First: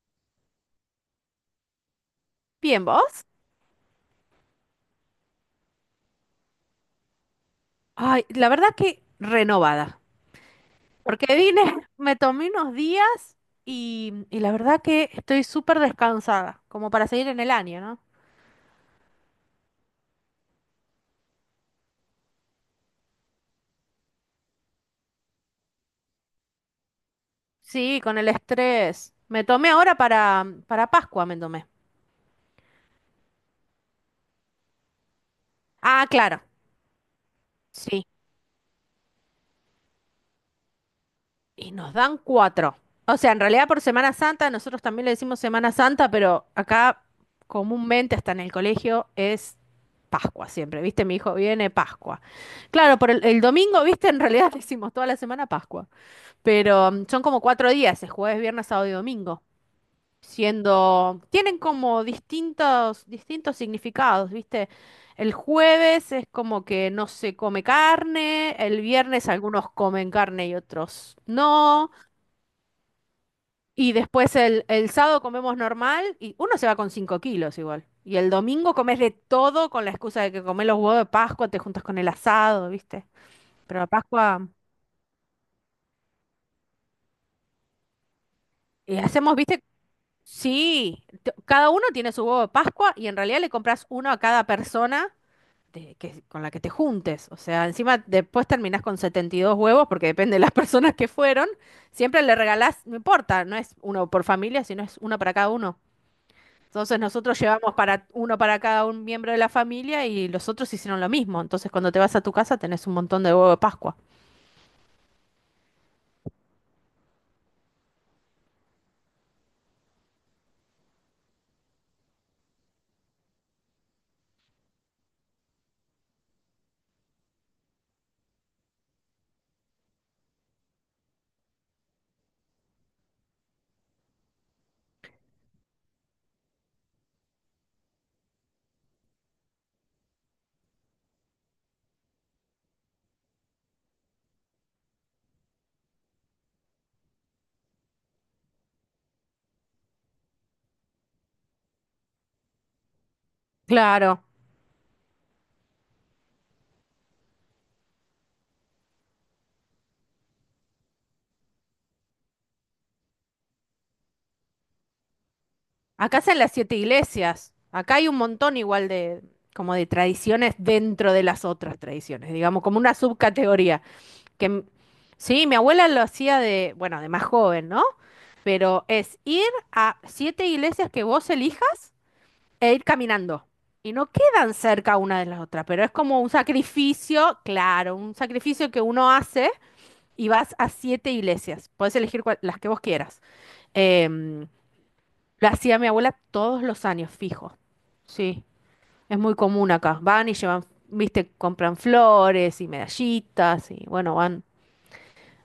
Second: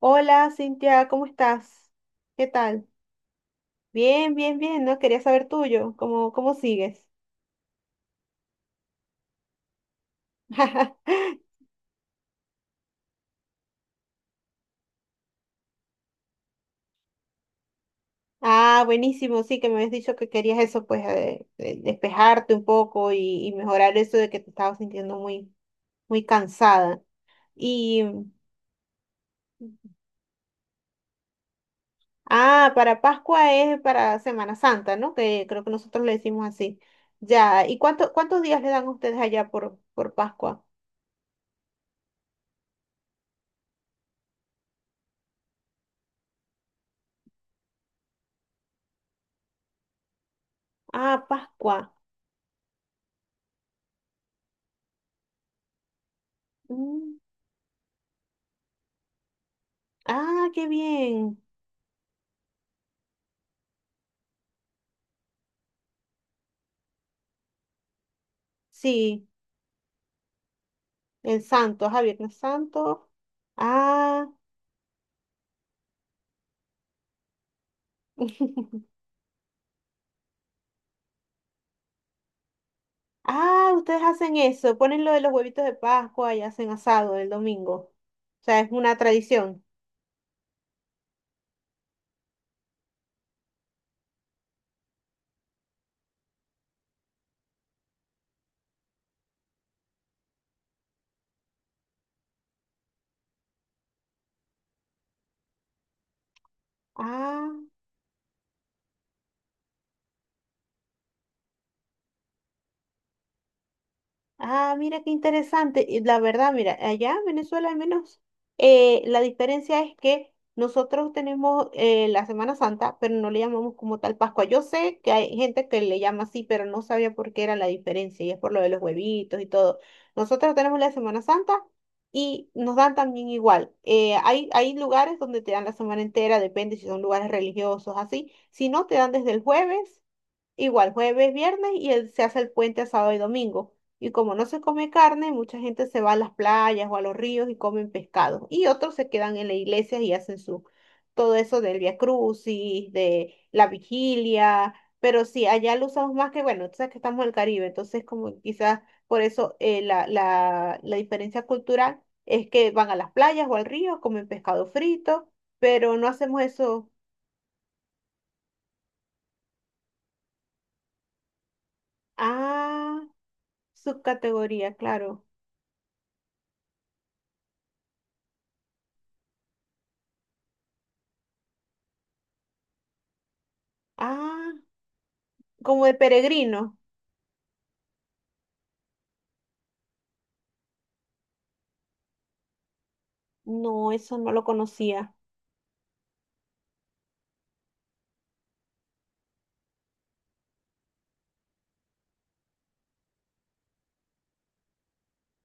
Hola, Cintia, ¿cómo estás? ¿Qué Bien, tal? ¿vos? Bien, bien, bien, ¿no? Quería saber tuyo, ¿cómo, cómo sigues? Ay, la verdad que renovada, porque vine, me tomé unos días y la verdad que estoy súper descansada, como para seguir en el año, ¿no? Ah, buenísimo, sí, que me habías dicho que querías eso, pues, despejarte un poco y mejorar eso de que te estabas sintiendo muy, muy cansada. Sí, Y, con el estrés. Me tomé ahora para Pascua, me tomé. ah, para Pascua es para Semana Santa, ¿no? Que creo que nosotros Ah, le claro. decimos así. Ya, ¿y Sí. cuánto, cuántos días le dan a ustedes allá por Pascua? Y nos dan cuatro. O sea, en realidad por Semana Santa, nosotros también le decimos Semana Santa, pero acá comúnmente hasta en el colegio es Pascua siempre, ¿viste? Mi Ah, hijo viene Pascua. Pascua. Claro, por el domingo, ¿viste? En realidad decimos toda la semana Pascua, pero Mm, son como 4 días, es jueves, viernes, sábado y domingo, Ah, qué siendo, bien. tienen como distintos significados, ¿viste? El jueves es como que no se come carne, el Sí. viernes algunos comen carne y otros En Santo, no. a Viernes Santo. Y Ah, después el sábado comemos normal y uno se va con 5 kilos igual. Y el domingo comes de todo con la excusa de que comés los huevos de Pascua, te juntas con el asado, ¿viste? ah, Pero la ustedes hacen Pascua, eso, ponen lo de los huevitos de Pascua y hacen asado el domingo. O sea, es una hacemos, ¿viste? tradición. Sí, cada uno tiene su huevo de Pascua y en realidad le compras uno a cada persona con la que te juntes. O sea, encima después terminás con 72 huevos porque depende de las personas que fueron. Siempre le regalás, no importa, no es uno por familia, sino es uno para cada uno. Entonces nosotros Ah. llevamos para uno para cada un miembro de la familia y los otros hicieron lo mismo. Entonces cuando te vas a tu casa tenés un montón de huevo de Pascua. Ah, mira qué interesante. Y la verdad, mira, allá en Venezuela al menos la diferencia es que nosotros tenemos la Semana Santa, pero no le llamamos como tal Pascua. Yo sé que hay gente que le llama así, pero no sabía por qué era la diferencia y es por lo de los huevitos y todo. Nosotros tenemos la Semana Santa y nos dan también igual. Hay, hay lugares donde te dan la semana entera, depende si son lugares religiosos, así. Si no, te dan desde el jueves. Igual jueves, viernes y el- se hace el puente a sábado y domingo. Y como no se come carne, mucha gente se va a las playas o a los ríos y comen pescado. Y otros se quedan en la iglesia y hacen su todo eso del Via Crucis, de la Claro. vigilia. Pero sí, allá lo usamos más que, bueno, tú sabes que estamos en el Caribe, entonces como quizás por eso la diferencia cultural es que van a las playas o al río, comen pescado frito, pero no Acá hacen hacemos las siete eso. iglesias. Acá hay un montón igual de como de tradiciones dentro de las otras tradiciones, digamos, como una Ah, subcategoría. Que m- subcategoría, claro. sí, mi abuela lo hacía de, bueno, de más joven, ¿no? Pero es ir a siete iglesias que vos elijas e ir caminando. Y no Ah, quedan cerca una de las otras, pero como es de como un peregrino. sacrificio, claro, un sacrificio que uno hace y vas a siete iglesias. Puedes elegir las que vos quieras. No, eso no lo Em, conocía. lo hacía mi abuela todos los años, fijo. Sí, es muy común acá. Van y llevan, viste, compran flores y medallitas y bueno, van,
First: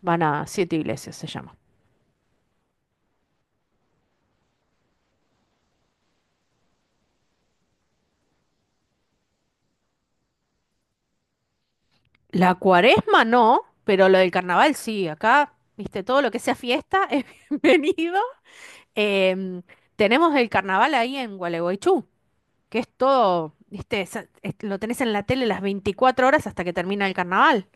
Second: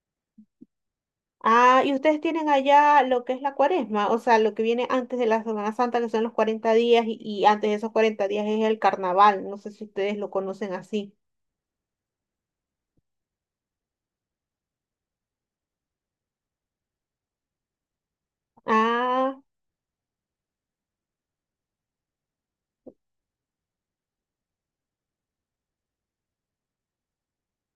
van a siete iglesias, se llama. Ah, y ustedes tienen allá lo que es la cuaresma, o sea, lo que viene antes de la Semana Santa, que son los 40 días, y antes de esos 40 días es el carnaval. No sé si ustedes lo conocen así. La cuaresma no, pero lo del carnaval sí. Acá, viste, todo lo que sea fiesta es bienvenido. Ah, Em, Tenemos el carnaval ahí en Gualeguaychú, que es todo, viste, lo tenés en la tele las 24 horas hasta que termina el carnaval.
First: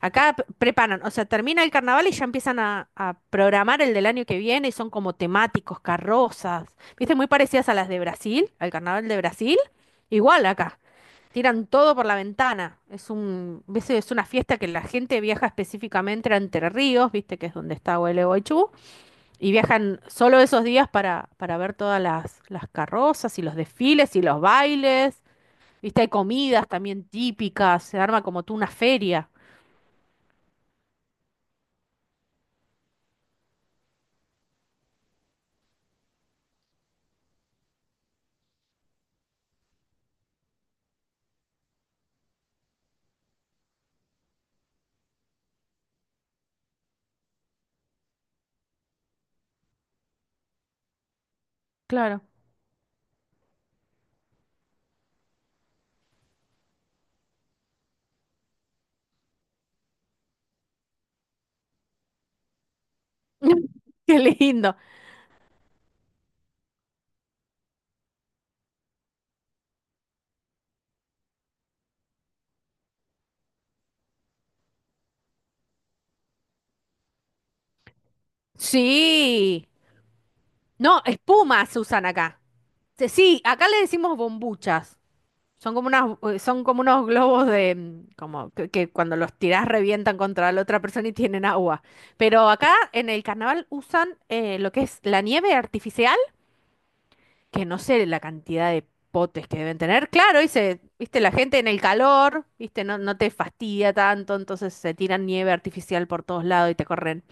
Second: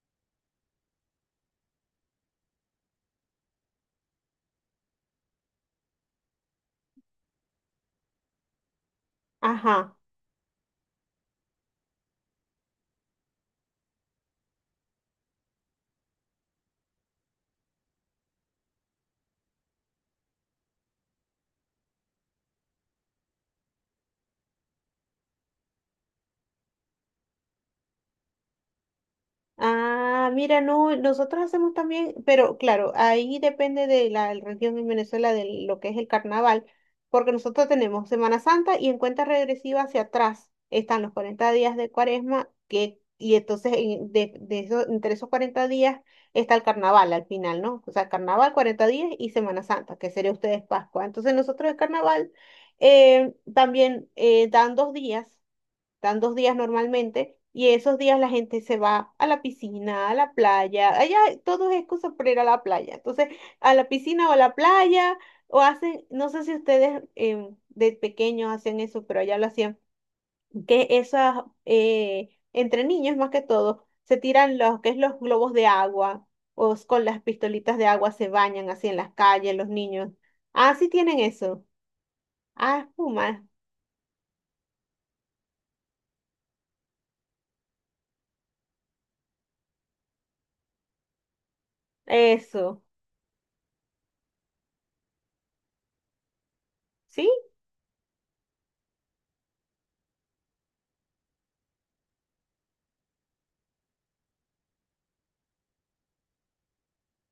Acá preparan, o sea, termina el carnaval y ya empiezan a programar el del año que viene y son como temáticos, carrozas, viste, muy parecidas a las de Brasil, al carnaval de Brasil, ajá. igual acá. Tiran todo por la ventana. Es un, ves, es una fiesta que la gente viaja específicamente a Entre Ríos, viste que es donde está Gualeguaychú, y viajan solo esos días para ver todas las carrozas y los desfiles y los bailes. Viste, hay comidas también típicas, se arma como tú una feria. Ah, mira, no, nosotros hacemos también, pero claro, ahí depende de la región en Venezuela de lo que es el carnaval, porque nosotros tenemos Semana Santa y en cuenta regresiva hacia atrás están los 40 días de Cuaresma, que, y entonces en- de, entre esos 40 días está el carnaval al final, ¿no? O sea, carnaval, 40 días y Semana Santa, que sería ustedes Pascua. Entonces nosotros el Claro. carnaval también dan 2 días dan dos días normalmente, y esos días la gente se va a la piscina, a la playa, allá todo es excusa para ir a la playa, entonces a la Qué piscina o a la lindo. playa, o hacen, no sé si ustedes de pequeños hacen eso, pero allá lo hacían, que esas, entre niños más que todo, se tiran los, que es los globos de agua, o s- con las pistolitas de agua se bañan así en las calles Sí. los niños. Ah, sí No, tienen eso. espumas se usan acá. Ah, Sí, espuma. acá le decimos bombuchas. Son como unos globos como que cuando los tirás revientan contra la otra persona y tienen agua. Pero acá Eso. en el carnaval usan lo que es la nieve artificial ¿Sí? que no sé la cantidad de potes que deben tener. Claro, y viste, la gente en el calor, viste, no, no te fastidia tanto, entonces se tiran nieve artificial por todos lados y te corren.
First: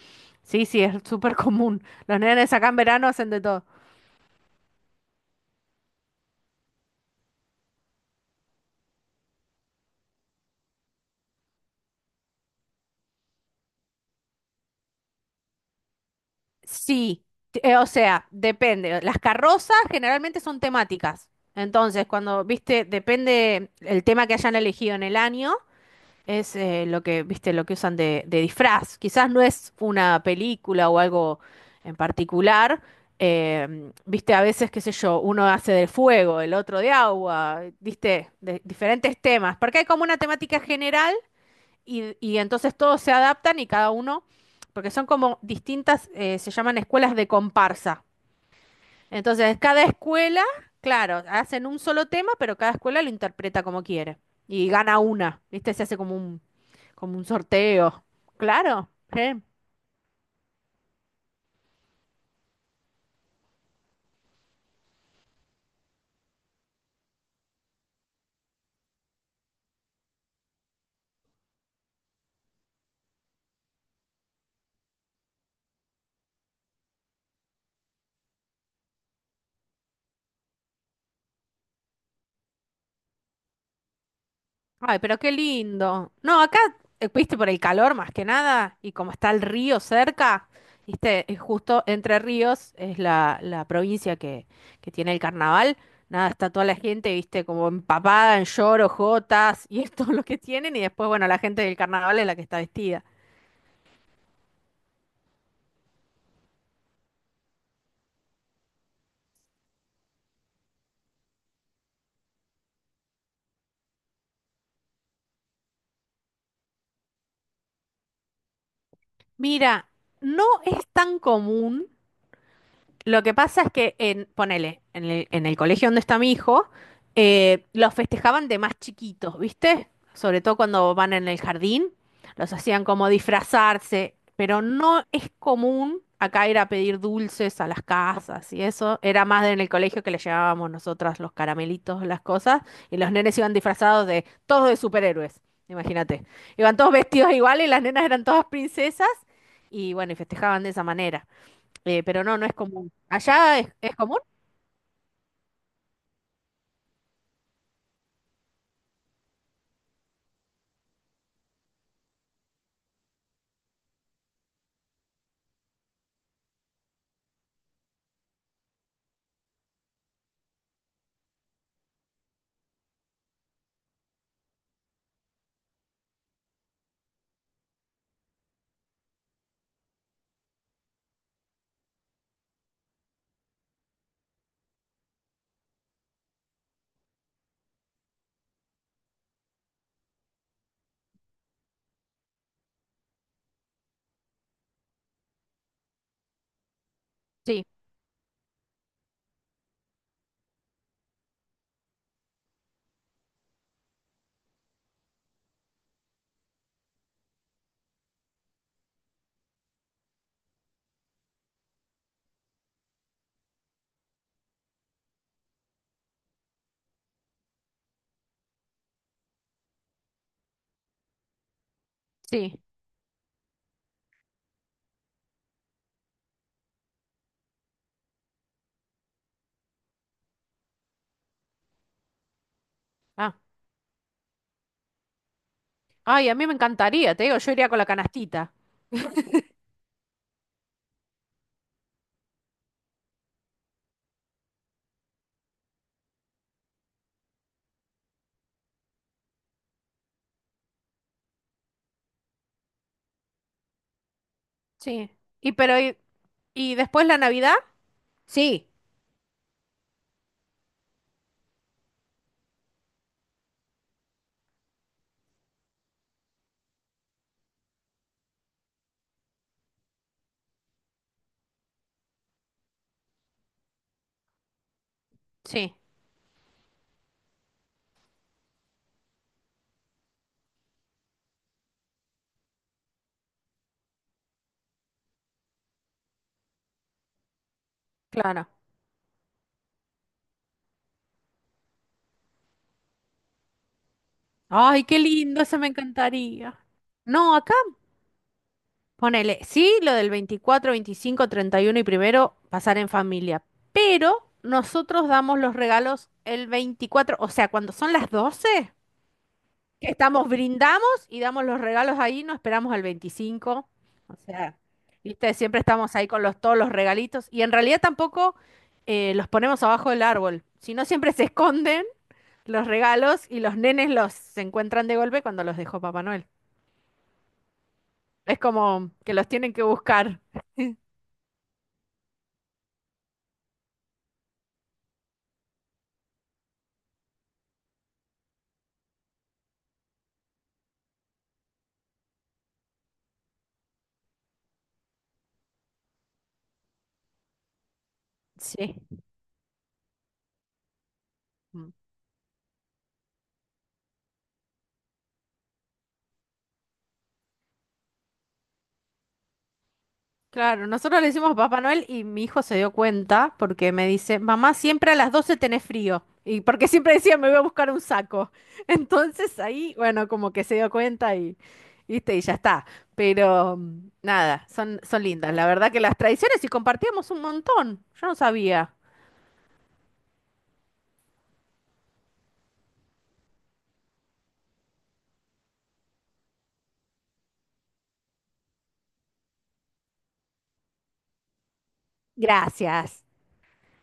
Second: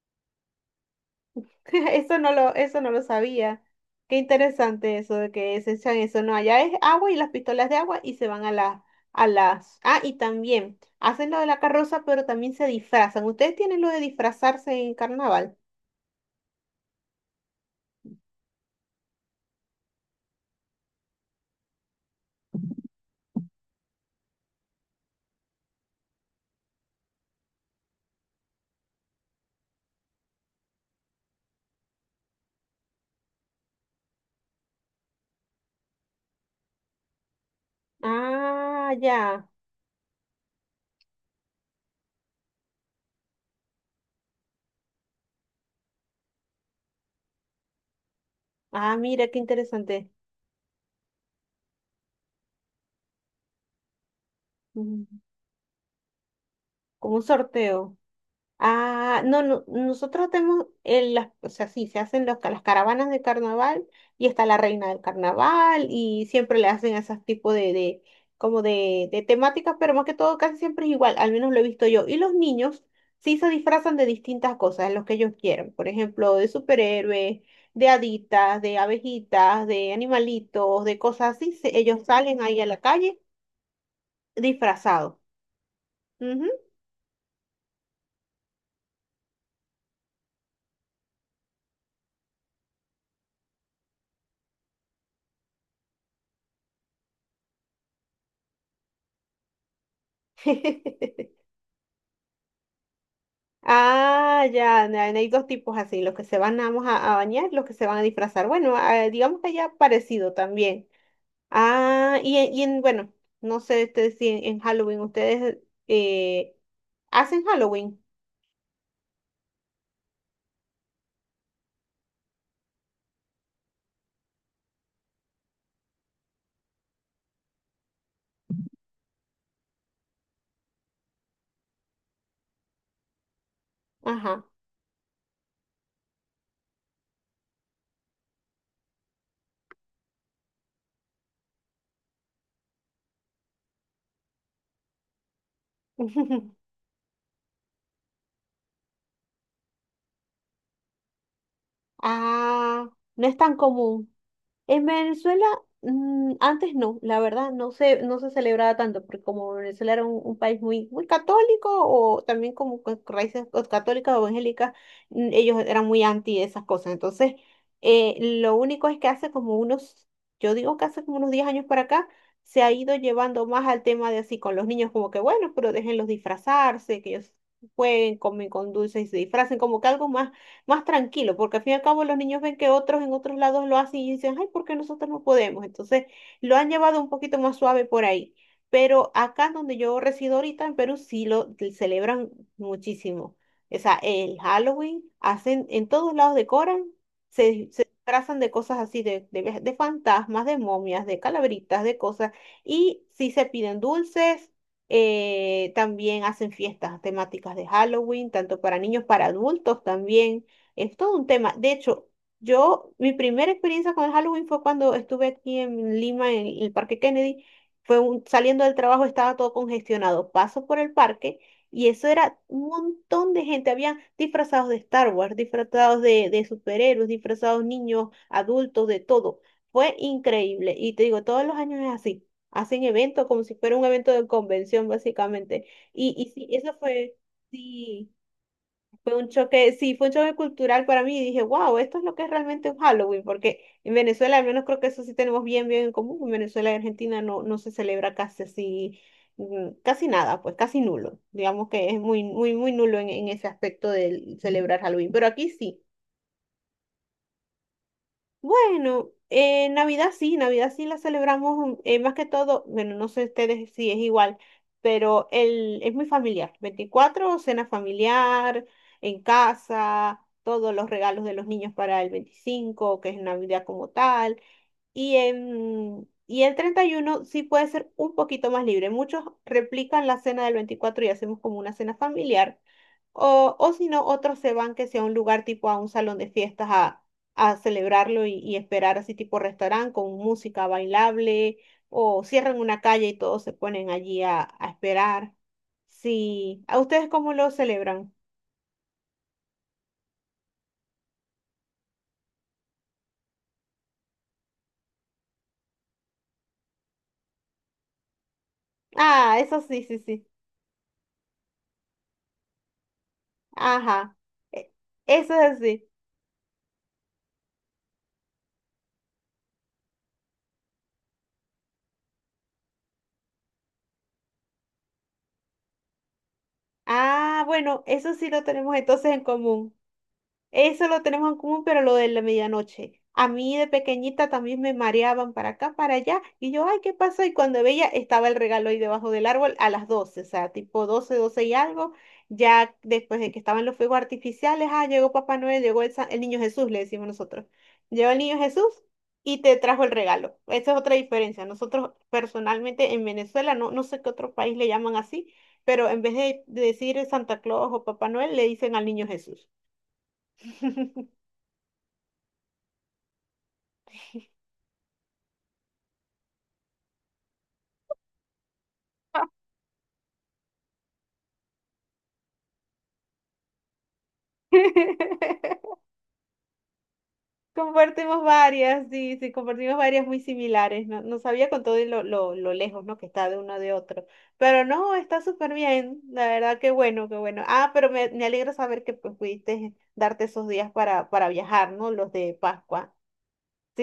Sí, sí, es súper común. Los nenes acá en eso no lo verano hacen de sabía. todo. Qué interesante eso de que se echan eso. No, allá es agua y las pistolas de agua y se van a las, a las. Ah, y también hacen lo de la carroza, pero también se disfrazan. ¿Ustedes tienen lo de disfrazarse en carnaval? Sí, o sea, depende. Las carrozas generalmente son temáticas. Entonces, cuando, viste, depende el tema que hayan elegido en el año. Es lo que, viste, lo que usan de, disfraz. Quizás no es una película o algo en particular. Viste, a veces, qué sé yo, uno hace de fuego, el otro de agua, viste, de Ah, diferentes ya. temas. Porque hay como una temática general y entonces todos se adaptan y cada uno, porque son como distintas, se llaman escuelas de comparsa. Ah, mira, qué Entonces, cada interesante. escuela, claro, hacen un solo tema, pero cada escuela lo interpreta como quiere. Y gana Mm, una, ¿viste? Se hace como un, Como como un un sorteo. sorteo. Claro. Ah, Sí. no, no, nosotros tenemos, el- las, o sea, sí, se hacen los, ca- las caravanas de carnaval y está la reina del carnaval y siempre le hacen esos tipos como de temáticas, pero más que todo casi siempre es igual, al menos lo he visto yo. Y los niños sí se disfrazan de distintas cosas, los que ellos quieren, por ejemplo, de superhéroes, de haditas, de abejitas, de animalitos, de cosas así, se- ellos salen ahí a la calle Ay, disfrazados. pero qué lindo. No, Ujú. acá, viste, por el calor más que nada, y como está el río cerca, viste, es justo Entre Ríos es la provincia que tiene el carnaval. Nada, está toda la gente, viste, como empapada en lloros, jotas, y es todo lo que tienen, y después, bueno, la gente del carnaval es la que está vestida. Ah, ya, na- hay dos tipos así, los que se van nada más a bañar, los que se van a disfrazar. Bueno, ah, digamos que ya parecido también. Ah, y en, bueno, no sé este, si en, en Halloween ustedes eh, hacen Halloween. Mira, no es tan común, lo que pasa es que, ponele, en el colegio donde está mi hijo, los festejaban de más chiquitos, ¿viste? Sobre todo cuando van en el jardín, los hacían como disfrazarse, Ajá. pero no es común acá ir a pedir dulces a las casas y eso. Era más en el colegio que le llevábamos nosotras los caramelitos, las cosas, y los nenes iban disfrazados de todos de superhéroes, imagínate. Iban todos vestidos igual y las nenas eran todas princesas y bueno, y festejaban de esa manera. Pero no, no es Ah, común. no es tan ¿Allá es común. común? En Venezuela, antes no, la verdad, no se celebraba tanto, porque como Venezuela era un país muy, muy católico, o también como con raíces o católicas o evangélicas, ellos eran muy anti esas cosas. Entonces, lo único es que hace como unos, yo digo que hace como unos 10 años para acá, se ha ido llevando más al tema de así con los niños, como que bueno, pero déjenlos disfrazarse, que ellos jueguen, comen con dulces y se disfracen, como que algo más más tranquilo, porque al fin y al cabo los niños ven que otros en otros lados lo hacen y dicen, ay, ¿por qué nosotros no podemos? Entonces lo han llevado un poquito más suave por ahí. Pero acá donde yo resido ahorita en Perú sí lo celebran muchísimo. O sea, el Halloween, hacen, en todos lados decoran, Sí, se disfrazan de cosas así, ve- de fantasmas, de momias, de calabritas, de cosas, y sí se piden dulces, también hacen fiestas temáticas de Halloween, tanto para niños, para adultos también. Es todo un tema. De hecho, yo, mi primera experiencia con el Halloween fue cuando estuve aquí en Lima, en el Parque Kennedy. Fue un- saliendo del trabajo, estaba todo congestionado. Paso por el parque y eso era sí. un montón de gente. Habían disfrazados de Star Wars, disfrazados de superhéroes, disfrazados niños, adultos, de todo. Fue increíble. Y te digo, todos los años es así. Hacen eventos Ah, como si fuera un evento de convención, básicamente. Ay, Y a mí sí, me eso encantaría, fue, te digo, yo iría con la sí. canastita. Fue un choque, sí, fue un choque cultural para mí y dije, wow, esto es lo que es realmente un Halloween, porque en Venezuela al menos creo que eso sí tenemos bien, bien en común. En Venezuela y Argentina no, no se celebra casi así, mm, casi nada, pues casi nulo. Digamos que es muy, muy, muy nulo en ese aspecto de celebrar Sí. Halloween, pero aquí Y pero sí. y después, ¿la Navidad? Sí, Bueno, Navidad sí la celebramos más que todo, bueno, no sé ustedes si es igual, pero el, es muy familiar. 24 cena familiar, en casa, todos los regalos de los niños para el 25 que es Navidad como tal. Sí, Y el 31 sí puede ser un poquito más libre. Muchos replican la cena del 24 y hacemos como una cena familiar o si no, otros se van que sea un lugar tipo a un salón de fiestas a celebrarlo claro. y esperar así tipo restaurante con música bailable o cierran una calle y todos se ponen allí a Ay, qué esperar. lindo, eso me encantaría. Sí, ¿a ustedes cómo No, lo acá celebran? ponele, sí, lo del 24, 25, 31 y primero pasar en familia, pero nosotros damos los regalos el 24, o sea, cuando son las 12. Ah, eso sí, Que sí, sí. estamos, brindamos y damos los regalos ahí, no esperamos al 25. O Ajá. sea, E- Eso viste, es siempre así. estamos ahí con todos los regalitos y en realidad tampoco los ponemos abajo del árbol, sino siempre se esconden los regalos y los nenes los se encuentran de golpe cuando los dejó Papá Noel. Ah, bueno, eso sí Es lo tenemos como entonces que en los tienen que común. buscar. Eso lo tenemos en común, pero lo de la medianoche. A mí de pequeñita también me mareaban para acá, para allá, y yo, ay, ¿qué pasó? Y cuando veía, estaba el regalo ahí debajo del árbol a las 12 o sea, tipo 12 12 y algo. Ya después de que estaban los fuegos artificiales, ah, llegó Papá Noel, llegó el, sa- el niño Jesús, le decimos nosotros. Llegó el niño Jesús Sí. y te trajo el regalo. Esa es otra diferencia. Nosotros personalmente en Venezuela, no, no sé qué otro país le llaman así, pero en vez de decir Santa Claus o Papá Noel, le dicen al niño Jesús. Claro, nosotros le decimos Papá Noel y mi hijo se dio cuenta porque me dice, mamá, siempre a las 12 tenés frío. Y porque siempre decía, me voy a buscar un saco. Entonces ahí, bueno, como que se dio cuenta y, ¿viste? Y ya está. Pero nada, son lindas. La verdad que las tradiciones y compartíamos un montón. Yo no Compartimos sabía. varias, sí, sí, compartimos varias muy similares. No, no sabía con todo y lo lejos, ¿no? Que está de uno de otro. Pero no, está súper bien. La verdad, qué bueno, qué bueno. Ah, me alegra saber que pues, pudiste darte esos días para viajar, ¿no? Los de Pascua. Gracias,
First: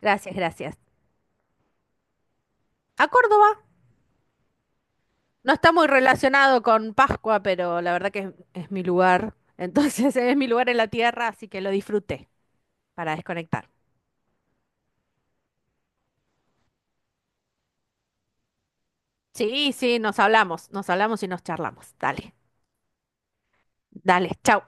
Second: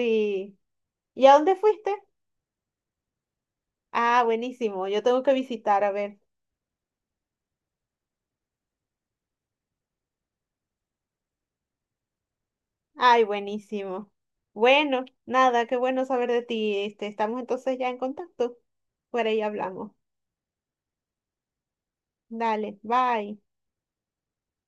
gracias, gracias. ¿Y a dónde fuiste? A Córdoba. Ah, buenísimo. Yo tengo que No está visitar, muy a ver. relacionado con Pascua, pero la verdad que es, mi lugar. Entonces es mi lugar en la tierra, así que lo disfruté para Ay, desconectar. buenísimo. Bueno, nada, qué bueno saber de ti. Este, estamos entonces ya en contacto. Por ahí Sí, hablamos. sí, nos hablamos y nos charlamos. Dale, Dale, bye. dale, chau.